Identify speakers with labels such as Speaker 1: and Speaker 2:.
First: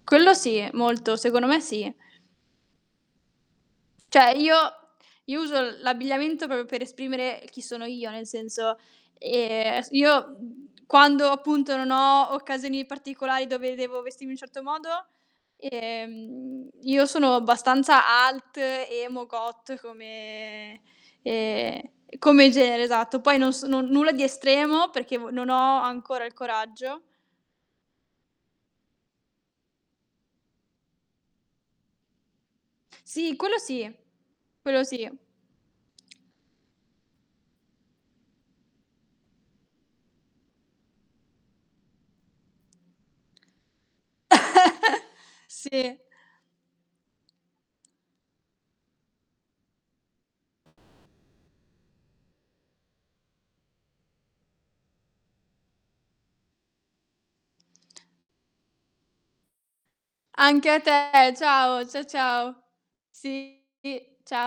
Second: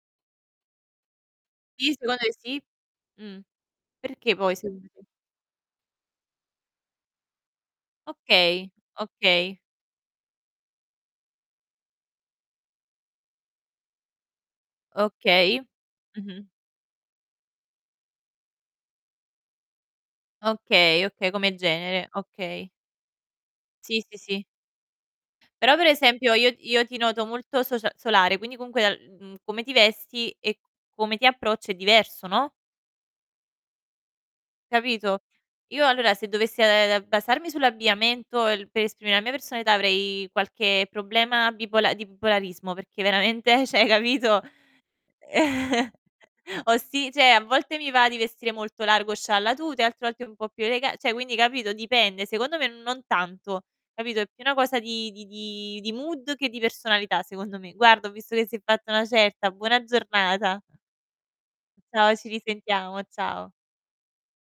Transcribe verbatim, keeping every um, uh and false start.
Speaker 1: Quello sì, molto. Secondo me sì.
Speaker 2: Sì, secondo e sì. Mh,
Speaker 1: ceh,
Speaker 2: perché poi,
Speaker 1: io
Speaker 2: secondo te?
Speaker 1: io uso l'abbigliamento propio per esprimere chi sono io, nel
Speaker 2: Okay,
Speaker 1: senso,
Speaker 2: okay.
Speaker 1: ehm, aes io quando appunto non ho occasioni particolari dove devo vestirmi in un certo modo,
Speaker 2: Okay. Mh-mh.
Speaker 1: ehm, io sono abbastanza alt, emo, goth come
Speaker 2: Okay, okay, come
Speaker 1: ehm,
Speaker 2: genere,
Speaker 1: come
Speaker 2: okay.
Speaker 1: genere, esatto. Poi non sono,
Speaker 2: Sì,
Speaker 1: nulla
Speaker 2: sì,
Speaker 1: di
Speaker 2: sì.
Speaker 1: estremo perché vo non
Speaker 2: Però,
Speaker 1: ho
Speaker 2: per
Speaker 1: ancora il
Speaker 2: esempio, io io ti
Speaker 1: coraggio
Speaker 2: noto molto socia solare, quindi comunque, l mhmm, come ti vesti, e c come ti approcci è diverso, no?
Speaker 1: Sì, quello sì, quello sì.
Speaker 2: Capito? Io allora se dovess e ehm, basarmi sull'abbigliamento el per esprimere la mia personalità avrei qualche problema bipola di bipolarismo perché veramente ceh, hai capito.
Speaker 1: Sì.
Speaker 2: Ho si ceh, a volte mi va di vestire molto largo, scialla tuta, e altre volte un po' più elega ceh, quindi capito dipende. Secondo me non tanto, capito. È più una cosa di di di di mood che di personalità secondo me. Guarda ho visto che si è fatta una certa, buona giornata.
Speaker 1: Anche a te, ciao, cia
Speaker 2: Ciao, ci
Speaker 1: ciao.
Speaker 2: risentiamo, ciao.
Speaker 1: Sì, cia